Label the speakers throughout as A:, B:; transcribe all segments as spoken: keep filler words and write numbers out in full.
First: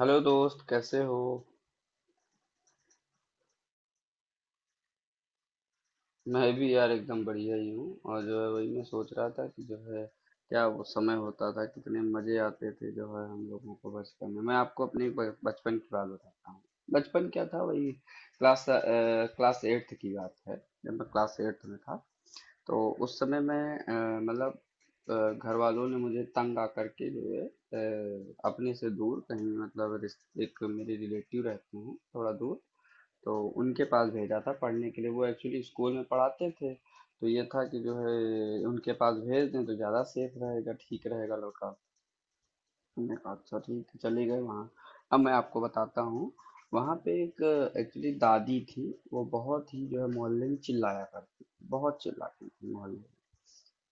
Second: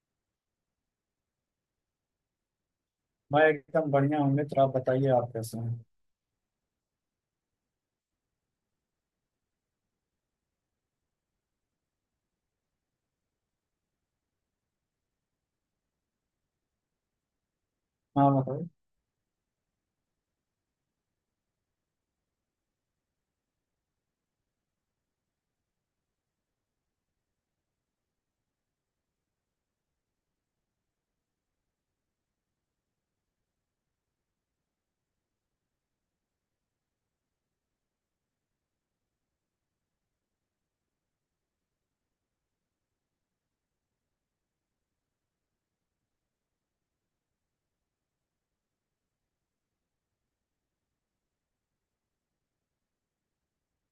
A: Hello दोस्त, कैसे हो?
B: मैं एकदम बढ़िया हूँ मित्र। आप बताइए, आप कैसे हैं?
A: मैं भी यार एकदम बढ़िया ही हूँ। और जो है वही मैं सोच रहा था कि जो है क्या वो समय होता था, कितने मजे आते थे जो है हम लोगों को बचपन में। मैं आपको अपने ब- बचपन की बात बताता हूँ। बचपन क्या था, वही।
B: हाँ
A: क्लास
B: मतलब
A: अ, क्लास एट्थ की बात है। जब मैं क्लास एट्थ में था तो उस समय मैं अ, मतलब अ, घर वालों ने मुझे तंग आकर के जो है अ, अपने से दूर कहीं मतलब रिश्ते- एक मेरे रिलेटिव रहते हैं थोड़ा दूर। तो उनके पास भेजा था पढ़ने के लिए, वो एक्चुअली स्कूल में पढ़ाते थे तो ये था कि जो है उनके पास भेज दें तो ज़्यादा सेफ रहेगा, ठीक रहेगा लड़का। हमने कहा अच्छा ठीक है, चले गए वहाँ। अब मैं आपको बताता हूँ, वहाँ पे एक एक्चुअली दादी थी। वो बहुत ही जो है मोहल्ले में चिल्लाया करती थी, बहुत चिल्लाती थी मोहल्ले में।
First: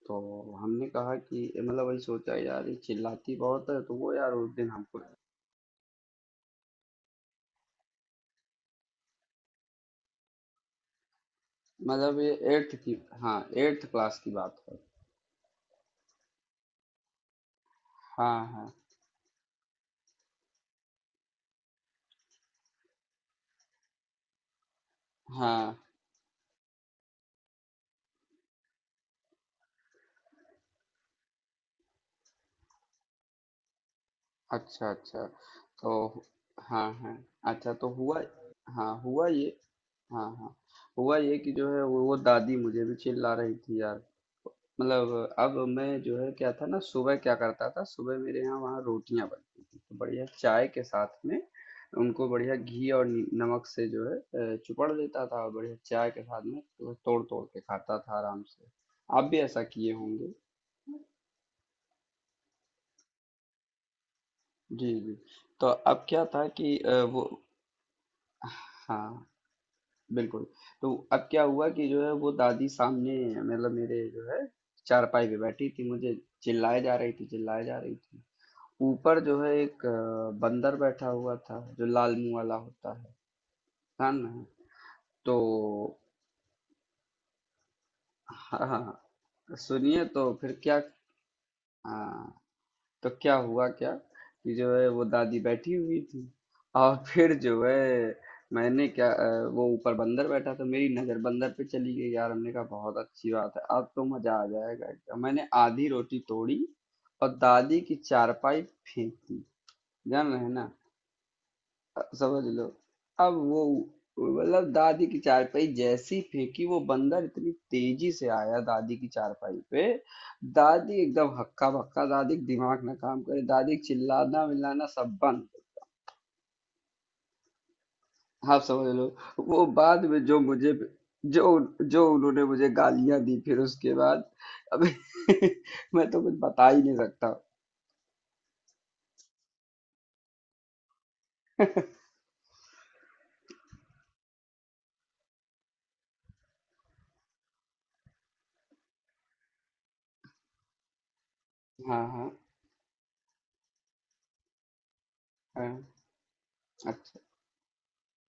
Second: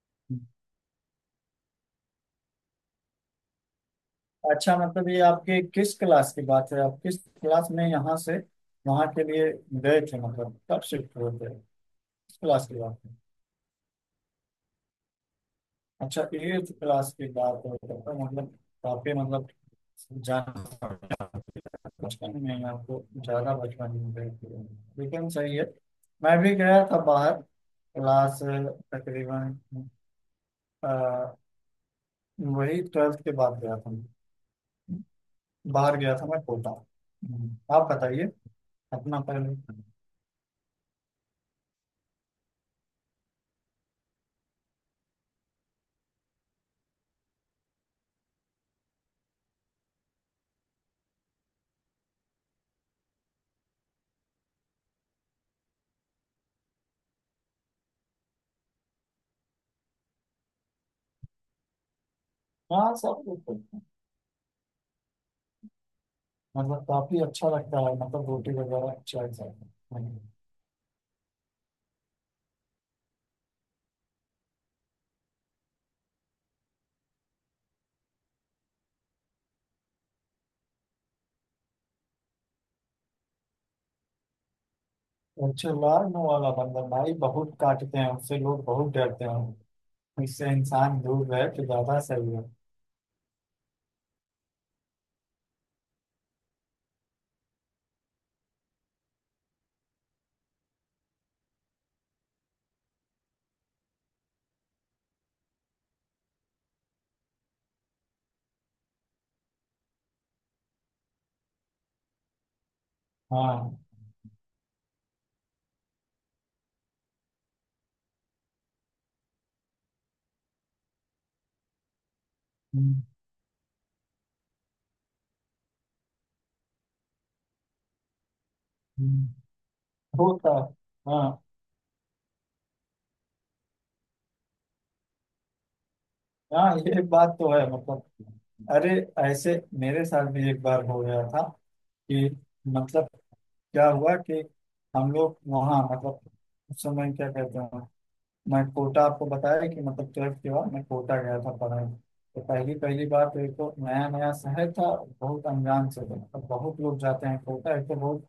A: तो हमने कहा कि मतलब वही सोचा, यार ये चिल्लाती बहुत है तो वो यार उस दिन
B: अच्छा,
A: हमको।
B: मतलब ये आपके किस क्लास की बात है? आप किस क्लास में यहाँ से वहाँ के लिए गए थे? मतलब कब शिफ्ट हुए थे?
A: मतलब ये
B: किस क्लास
A: एट्थ
B: की
A: की,
B: बात है?
A: हाँ एट्थ क्लास की बात है।
B: अच्छा, एट्थ क्लास की बात है, तब तो
A: हाँ,
B: मतलब
A: हाँ,
B: काफी मतलब जान बचपन में ही आपको ज्यादा बचपन में गए थे, लेकिन सही है।
A: हाँ,
B: मैं भी गया था बाहर, क्लास तकरीबन अ, वही ट्वेल्थ के बाद गया था।
A: अच्छा, अच्छा। तो
B: बाहर गया था मैं कोटा।
A: हाँ, हाँ। अच्छा
B: हम्म। आप
A: तो हुआ,
B: बताइए
A: हाँ
B: अपना
A: हुआ ये।
B: पहले।
A: हाँ, हाँ। हुआ ये कि जो है वो, वो दादी मुझे भी चिल्ला रही थी यार। मतलब अब मैं जो है क्या था ना, सुबह क्या करता था, सुबह मेरे यहाँ वहाँ रोटियां बनती थी तो बढ़िया चाय के साथ में। उनको बढ़िया घी और नी- नमक से जो है अ, चुपड़ लेता था और बढ़िया चाय के साथ में तो तोड़ तोड़ के खाता था आराम से। आप भी ऐसा किए होंगे।
B: हाँ सब कुछ है।
A: जी, जी। तो अब क्या था कि
B: मतलब
A: अ,
B: काफी
A: वो।
B: अच्छा लगता है, मतलब रोटी वगैरह अच्छा।
A: हाँ, बिल्कुल। तो अब क्या हुआ कि जो है वो दादी सामने मतलब मेरे जो है चारपाई पे बैठी थी, मुझे चिल्लाए जा रही थी, चिल्लाए जा रही थी। ऊपर जो है एक अ, बंदर बैठा हुआ था जो लाल मुंह वाला होता है। कान में तो।
B: अच्छा, लार्म वाला बंदर भाई बहुत काटते हैं, उससे
A: हाँ,
B: लोग
A: हाँ,
B: बहुत डरते
A: हाँ,
B: हैं।
A: सुनिए तो
B: इससे
A: फिर क्या।
B: इंसान दूर रहे तो ज्यादा
A: हाँ
B: सही है।
A: तो क्या हुआ, क्या कि जो है वो दादी बैठी हुई थी और फिर जो है मैंने क्या, अ, वो ऊपर बंदर बैठा था, मेरी नजर बंदर पे चली गई यार। हमने कहा बहुत अच्छी बात है, अब तो मजा आ जाएगा एकदम। मैंने आधी रोटी तोड़ी और दादी की चारपाई फेंक दी, जान रहे ना, समझ लो। अब वो
B: हाँ।
A: मतलब दादी की चारपाई जैसी फेंकी, वो बंदर इतनी तेजी से आया दादी की चारपाई पे। दादी एकदम हक्का बक्का, दादी का दिमाग ना
B: हम्म,
A: काम करे, दादी का चिल्लाना मिलाना सब बंद। आप समझ लो।
B: हम्म।
A: वो बाद में जो
B: होता है।
A: मुझे,
B: हाँ
A: जो जो उन्होंने मुझे गालियां दी फिर उसके बाद, अब मैं तो कुछ बता
B: हाँ,
A: ही नहीं
B: ये बात
A: सकता।
B: तो है मतलब। अरे ऐसे मेरे साथ भी एक बार हो गया था कि मतलब क्या हुआ कि हम लोग वहाँ मतलब उस समय क्या कहते हैं, मैं कोटा आपको बताया कि मतलब ट्वेल्थ के बाद मैं कोटा गया था पढ़ाई।
A: हाँ, हाँ,
B: तो पहली पहली बार तो एक तो नया नया शहर था, बहुत
A: हाँ,
B: अनजान से था। मतलब बहुत लोग
A: अच्छा,
B: जाते हैं कोटा, एक तो बहुत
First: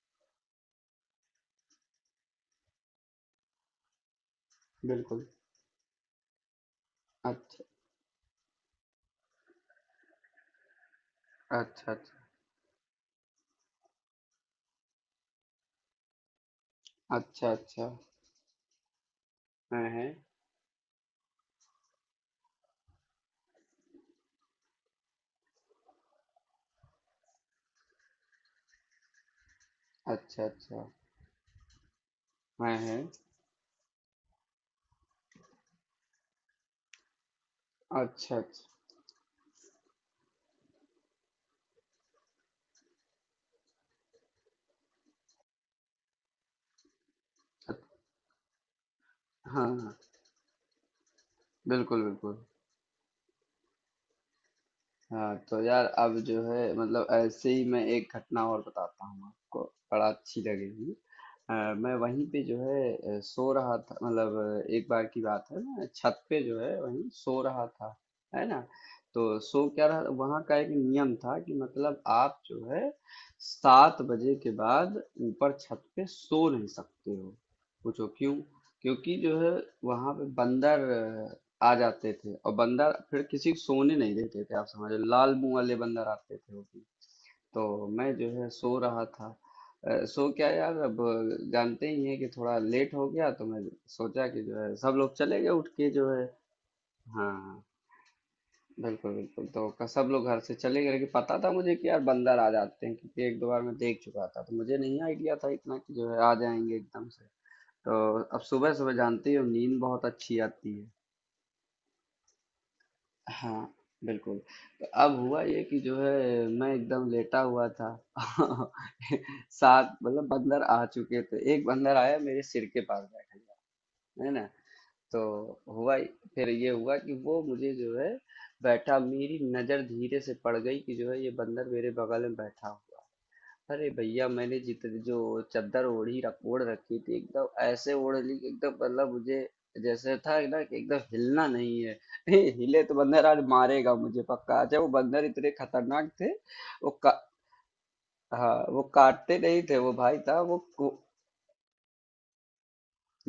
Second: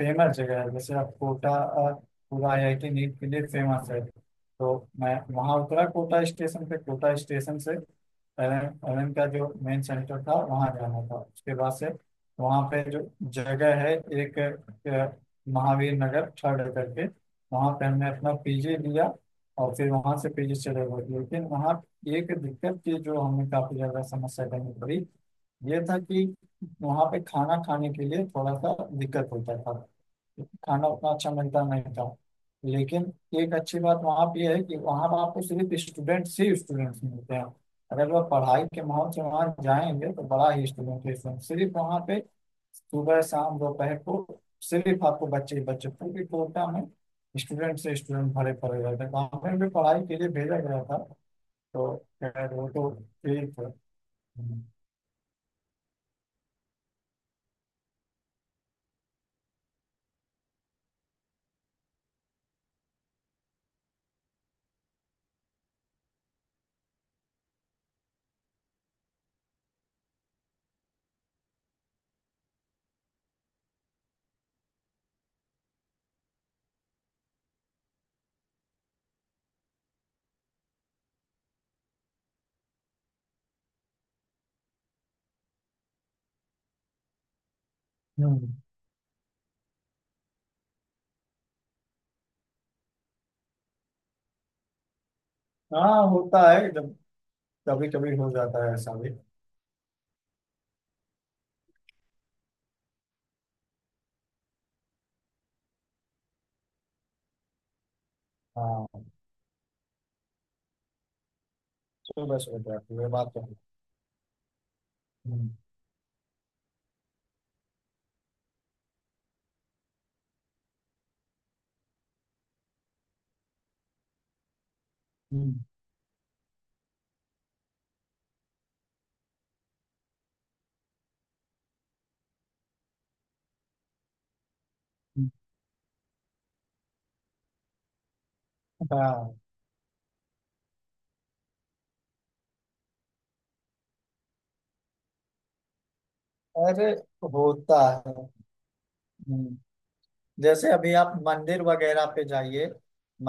B: फेमस जगह है। जैसे आप कोटा अ, पूरा आई आई टी नीट के लिए फेमस है। तो मैं
A: बिल्कुल।
B: वहाँ उतरा कोटा स्टेशन पे, कोटा स्टेशन
A: अच्छा,
B: से एल एन का जो मेन सेंटर था वहाँ जाना था। उसके बाद से
A: अच्छा, अच्छा,
B: वहाँ पे जो जगह है, एक अ, महावीर नगर थर्ड करके,
A: अच्छा,
B: वहाँ पे
A: अच्छा।
B: हमने अपना पी जी लिया। और
A: हाँ
B: फिर
A: है,
B: वहाँ से पी जी चले गए, लेकिन वहाँ एक दिक्कत थी जो हमें काफ़ी ज़्यादा समस्या करनी पड़ी। ये था कि वहाँ पे खाना खाने के लिए थोड़ा सा दिक्कत होता था,
A: अच्छा, अच्छा।
B: खाना उतना अच्छा मिलता नहीं था।
A: हैं, हैं।
B: लेकिन एक अच्छी बात वहाँ पे है कि वहाँ पर आपको सिर्फ स्टूडेंट ही स्टूडेंट्स मिलते हैं। अगर वह
A: अच्छा,
B: पढ़ाई के माहौल से वहाँ जाएंगे तो बड़ा ही स्टूडेंट है student। सिर्फ वहाँ पे सुबह शाम दोपहर को सिर्फ आपको बच्चे ही बच्चे पूरी कोटा में, स्टूडेंट से
A: अच्छा।
B: स्टूडेंट भरे पड़े रहते हैं, वहाँ पे
A: हाँ,
B: भी
A: हाँ।
B: पढ़ाई के लिए भेजा गया था। तो
A: बिल्कुल, बिल्कुल।
B: खैर वो तो ठीक है।
A: हाँ, तो यार अब जो है मतलब ऐसे ही मैं एक घटना और बताता हूँ आपको, बड़ा अच्छी लगेगी। अ, मैं वहीं पे जो है अ, सो रहा था मतलब अ, एक बार की बात है, मैं छत पे जो है वहीं सो रहा था, है ना। तो सो क्या रहा, वहाँ का एक नियम था कि मतलब आप जो है सात बजे के बाद ऊपर छत पे सो नहीं सकते हो। पूछो क्यों? क्योंकि जो है वहाँ पे बंदर आ जाते थे और बंदर फिर किसी को सोने नहीं देते थे। आप समझो, लाल मुंह वाले बंदर आते थे वो भी। तो मैं जो है
B: हम्म।
A: सो रहा था। अ, सो क्या यार, अब जानते ही हैं कि थोड़ा लेट हो गया तो मैं सोचा कि जो है सब लोग चले गए, उठ के
B: हाँ
A: जो है।
B: होता है, जब
A: हाँ,
B: कभी कभी हो जाता है ऐसा भी।
A: बिल्कुल, बिल्कुल। तो क- सब लोग घर से चले गए, लेकिन पता था मुझे कि यार बंदर आ जाते हैं क्योंकि एक दो बार मैं देख चुका था, तो मुझे नहीं आइडिया था इतना कि जो है आ जाएंगे एकदम से। तो अब सुबह
B: हाँ
A: सुबह जानते ही हो, नींद बहुत अच्छी आती है।
B: सुबह सुबह जाती है, बात तो है।
A: हाँ, बिल्कुल। तो अब हुआ
B: हम्म,
A: ये कि जो है मैं एकदम लेटा हुआ था। सात मतलब बंदर आ चुके थे, एक बंदर आया मेरे सिर के पास बैठ गया, है ना। तो
B: हम्म,
A: हुआ, फिर ये हुआ कि वो मुझे जो है बैठा, मेरी नजर धीरे से पड़ गई कि जो है ये बंदर मेरे बगल में बैठा हुआ है। अरे भैया, मैंने जितनी जो
B: हम्म,
A: चादर ओढ़ी रख ओढ़ रखी थी एकदम ऐसे ओढ़ ली कि एकदम
B: हम्म।
A: मतलब
B: हाँ।
A: मुझे, जैसे था ना कि एकदम हिलना नहीं है। हिले तो बंदर आज मारेगा मुझे पक्का, अच्छा वो बंदर इतने खतरनाक थे। वो
B: अरे
A: का,
B: होता है।
A: हाँ वो काटते
B: हम्म,
A: नहीं थे, वो भाई था। वो
B: जैसे
A: को,
B: अभी आप मंदिर वगैरह पे जाइए,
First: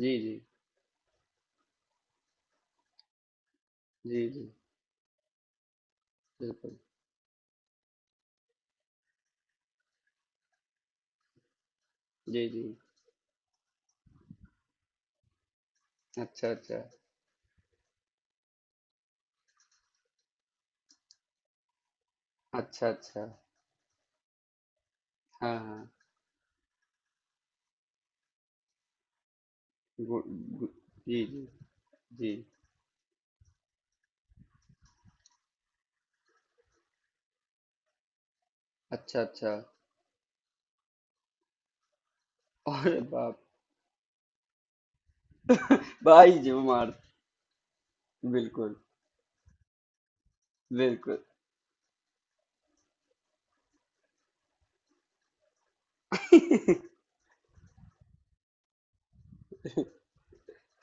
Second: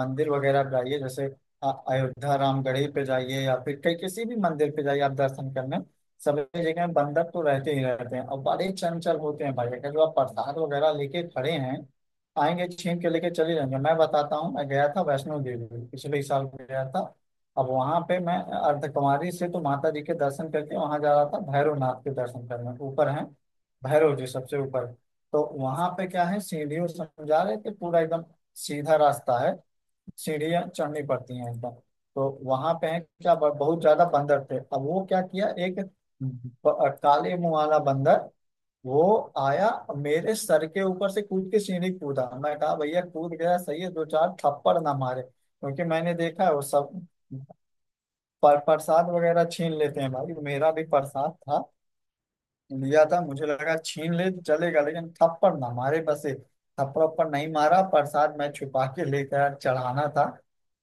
A: जी, जी।
B: वगैरह पे जाइए, जैसे अ- अयोध्या रामगढ़ी पे जाइए, या फिर कहीं किसी
A: जी,
B: भी
A: जी,
B: मंदिर पे जाइए आप दर्शन करने, सभी
A: बिल्कुल।
B: जगह बंधक तो रहते ही रहते हैं और बड़े चंचल होते हैं भाई। अगर जो आप प्रसाद वगैरह लेके खड़े हैं,
A: जी, जी।
B: आएंगे छीन के लेके चले जाएंगे। मैं बताता हूँ, मैं गया था वैष्णो देवी, पिछले साल
A: अच्छा, अच्छा।
B: गया था। अब वहां पे मैं अर्धकुमारी से तो माता जी के दर्शन करके वहां जा रहा था भैरवनाथ के दर्शन करने,
A: अच्छा,
B: ऊपर है
A: अच्छा।
B: भैरव जी सबसे ऊपर। तो
A: हाँ,
B: वहां
A: हाँ।
B: पे क्या है, सीढ़ियों समझा रहे थे पूरा एकदम सीधा रास्ता है,
A: गु,
B: सीढ़ियां
A: गु,
B: चढ़नी
A: जी,
B: पड़ती
A: जी,
B: हैं एकदम। तो
A: जी।
B: वहां पे है क्या, ब- बहुत ज्यादा बंदर थे। अब वो क्या किया, एक ब- काले मुंह वाला बंदर वो
A: अच्छा, अच्छा।
B: आया, मेरे सर के ऊपर से कूद के सीढ़ी कूदा। मैं कहा
A: अरे
B: भैया कूद
A: बाप!
B: गया सही है, दो चार थप्पड़ ना मारे, क्योंकि मैंने
A: भाई
B: देखा है
A: जो
B: वो
A: मार।
B: सब पर
A: बिल्कुल,
B: प्रसाद वगैरह छीन लेते हैं भाई। मेरा भी
A: बिल्कुल।
B: प्रसाद था, लिया था, मुझे लगा छीन ले तो चलेगा लेकिन थप्पड़ ना मारे बस एक। थप्पड़ उप्पड़ नहीं मारा, प्रसाद मैं छुपा के लेकर चढ़ाना था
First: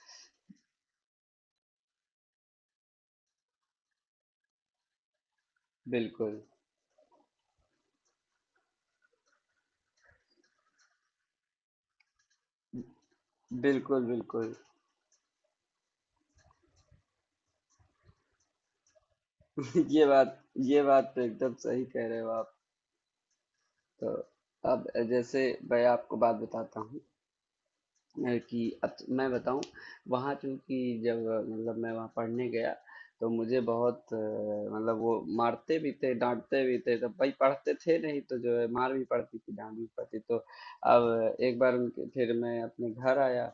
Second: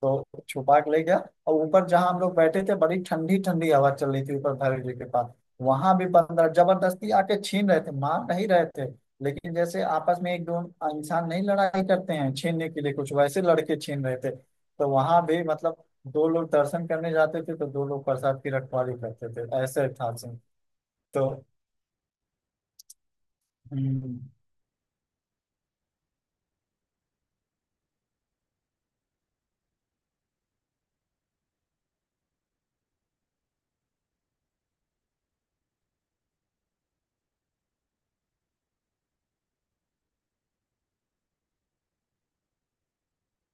B: तो छुपा के ले गया। और ऊपर जहाँ हम लोग बैठे थे बड़ी ठंडी ठंडी हवा चल रही थी ऊपर भैरव जी के पास। वहां भी
A: बिल्कुल,
B: बंदर जबरदस्ती आके छीन रहे थे, मार नहीं रहे थे, लेकिन जैसे आपस में एक दो इंसान नहीं लड़ाई करते हैं छीनने के लिए कुछ, वैसे लड़के
A: बिल्कुल,
B: छीन रहे थे।
A: बिल्कुल।
B: तो वहां भी मतलब दो लोग दर्शन करने जाते थे तो दो लोग प्रसाद की रखवाली करते थे, ऐसे
A: ये
B: था सीन।
A: बात ये बात तो
B: तो
A: एकदम सही कह रहे हो आप। तो,
B: हम्म।
A: अब जैसे मैं आपको बात बताता हूँ अ, कि अब तो मैं बताऊँ, वहाँ चूँकि जब मतलब मैं वहाँ पढ़ने गया तो मुझे बहुत अ, मतलब वो मारते भी थे, डाँटते भी थे, तो भाई पढ़ते थे नहीं तो जो है मार भी पड़ती थी, डाँट भी पड़ती। तो अब एक बार उनके, फिर मैं अपने घर आया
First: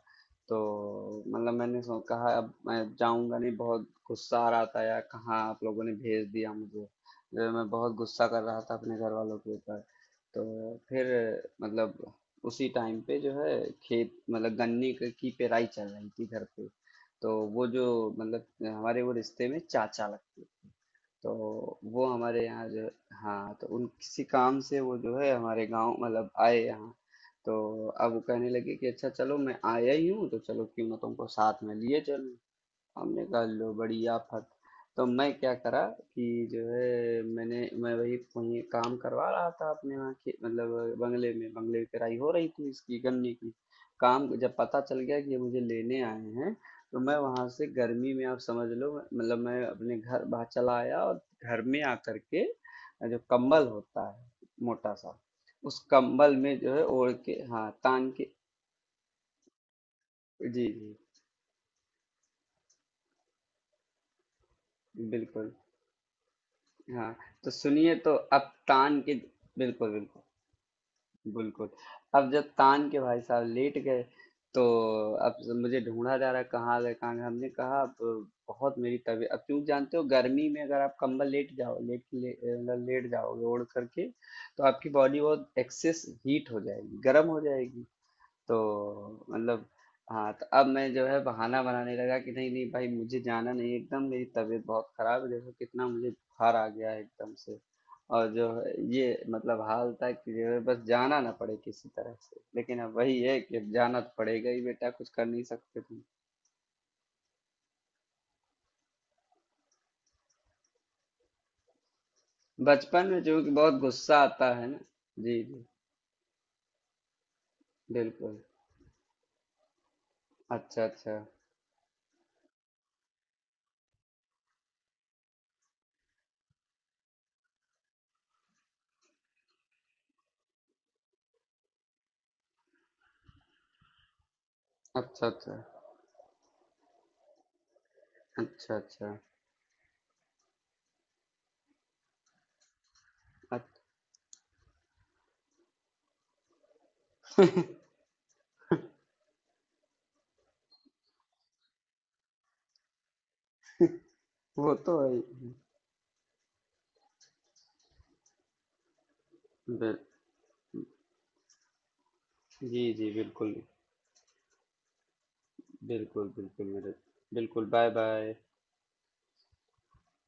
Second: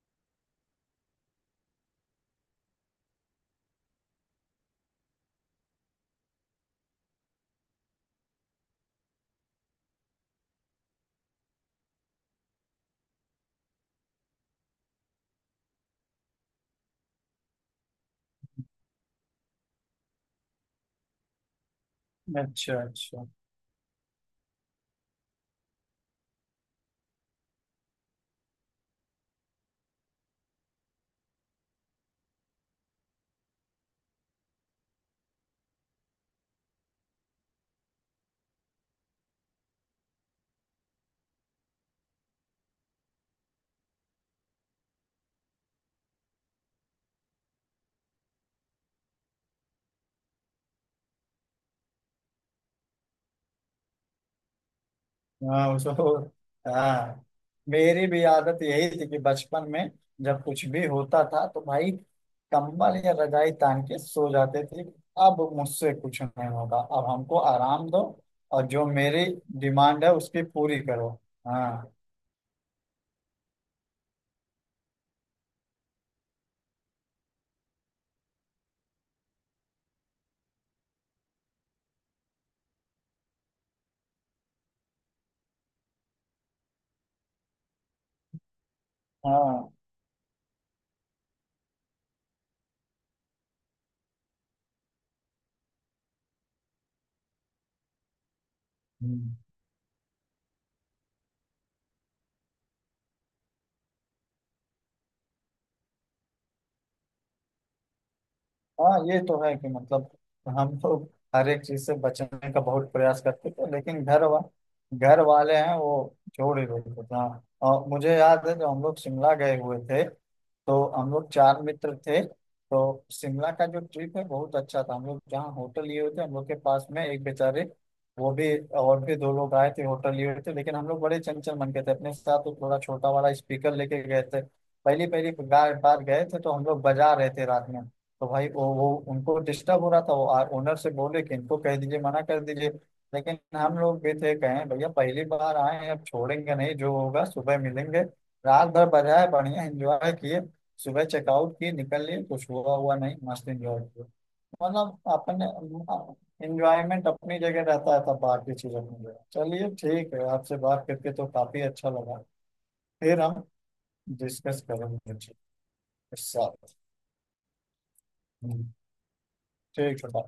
A: तो मतलब मैंने सो कहा अब मैं जाऊँगा नहीं, बहुत गुस्सा आ रहा था यार, कहाँ आप लोगों ने भेज दिया मुझे। जो है मैं बहुत गुस्सा कर रहा था अपने घर वालों के ऊपर। तो फिर मतलब उसी टाइम पे जो है खेत मतलब गन्ने क- की पेराई चल रही थी घर पे। तो वो जो मतलब हमारे वो रिश्ते में चाचा लगते, तो वो हमारे यहाँ
B: अच्छा
A: जो,
B: अच्छा।
A: हाँ तो उन किसी काम से वो जो है हमारे गांव मतलब आए यहाँ। तो अब वो कहने लगे कि अच्छा चलो, मैं आया ही हूँ तो चलो क्यों ना तुमको साथ में लिए चलूँ। हमने कहा लो बड़ी आफत। तो मैं क्या करा कि जो है मैंने मैं वही वही काम करवा रहा था अपने वहाँ के मतलब बंगले में, बंगले की किराई हो रही थी इसकी गन्ने की। काम, जब पता चल गया कि ये मुझे लेने आए हैं, तो मैं वहाँ से गर्मी में आप समझ लो मतलब मैं अपने घर बाहर चला आया और घर में आकर के जो कंबल होता है मोटा सा,
B: हाँ
A: उस
B: तो
A: कंबल में जो है ओढ़
B: हाँ,
A: के हाँ
B: मेरी
A: तान
B: भी
A: के।
B: आदत यही थी कि बचपन में जब
A: जी,
B: कुछ भी होता था तो भाई कंबल या रजाई तान के सो जाते थे।
A: जी,
B: अब
A: बिल्कुल।
B: मुझसे कुछ नहीं होगा, अब
A: हाँ
B: हमको
A: तो
B: आराम
A: सुनिए,
B: दो
A: तो अब
B: और जो
A: तान के।
B: मेरी
A: बिल्कुल,
B: डिमांड है
A: बिल्कुल,
B: उसकी पूरी करो।
A: बिल्कुल।
B: हाँ
A: अब जब तान के भाई साहब लेट गए, तो अब जब मुझे ढूंढा जा रहा है, कहाँ गए कहाँ गए, हमने कहा अब बहुत मेरी तबीयत। अब क्यों, जानते हो, गर्मी में अगर आप कंबल लेट जाओ लेट ले, मतलब लेट जाओगे ओढ़ करके तो आपकी बॉडी बहुत एक्सेस हीट हो जाएगी, गर्म हो जाएगी तो मतलब
B: हाँ।
A: हाँ। तो अब मैं जो है बहाना बनाने लगा कि नहीं नहीं भाई मुझे जाना नहीं है, एकदम मेरी तबीयत बहुत खराब है, देखो कितना मुझे बुखार आ गया है एकदम से। और जो है ये
B: हम्म।
A: मतलब हाल था कि जो है बस जाना ना पड़े किसी तरह से, लेकिन अब वही है कि अब जाना तो पड़ेगा ही बेटा, कुछ कर नहीं सकते तुम।
B: हाँ ये तो है कि मतलब हम तो हर एक चीज से बचने का बहुत
A: बचपन में
B: प्रयास
A: जो कि
B: करते थे
A: बहुत
B: लेकिन
A: गुस्सा
B: घर वा,
A: आता है ना।
B: घर
A: जी,
B: वाले
A: जी,
B: हैं वो छोड़ ही देते थे। हाँ, और मुझे
A: बिल्कुल।
B: याद है जब हम लोग शिमला गए हुए थे,
A: अच्छा,
B: तो हम
A: अच्छा,
B: लोग चार मित्र थे, तो शिमला का जो ट्रिप है बहुत अच्छा था। हम लोग जहाँ होटल लिए हुए थे, हम लोग के पास में एक बेचारे, वो भी और भी दो लोग आए थे होटल लिए हुए थे। लेकिन हम लोग बड़े चंचल मन के थे, अपने साथ तो थोड़ा छोटा वाला स्पीकर लेके गए थे। पहली
A: अच्छा,
B: पहली
A: अच्छा,
B: बार बार गए थे तो हम लोग बजा रहे थे रात में। तो भाई वो
A: अच्छा,
B: वो
A: अच्छा,
B: उनको डिस्टर्ब हो रहा था, वो ओनर से बोले कि इनको कह दीजिए, मना कर दीजिए। लेकिन हम
A: अच्छा।
B: लोग भी थे, कहें भैया पहली बार आए हैं, अब छोड़ेंगे नहीं, जो होगा सुबह मिलेंगे। रात भर बजाए, बढ़िया एंजॉय किए, सुबह चेकआउट किए निकल लिए, कुछ हुआ हुआ नहीं, मस्त एंजॉय किया।
A: वो
B: मतलब
A: तो है
B: अपने
A: ही।
B: एंजॉयमेंट अपनी जगह रहता है, तब बाकी चीज अपनी जगह। चलिए
A: बिल-
B: ठीक है, आपसे बात करके तो काफी अच्छा लगा।
A: जी, जी,
B: फिर हम
A: बिल्कुल।
B: डिस्कस करेंगे इस
A: बिल्कुल, बिल्कुल,
B: साथ।
A: मेरे। बिल्कुल, बाय-बाय।
B: हम्म, ठीक है बाय।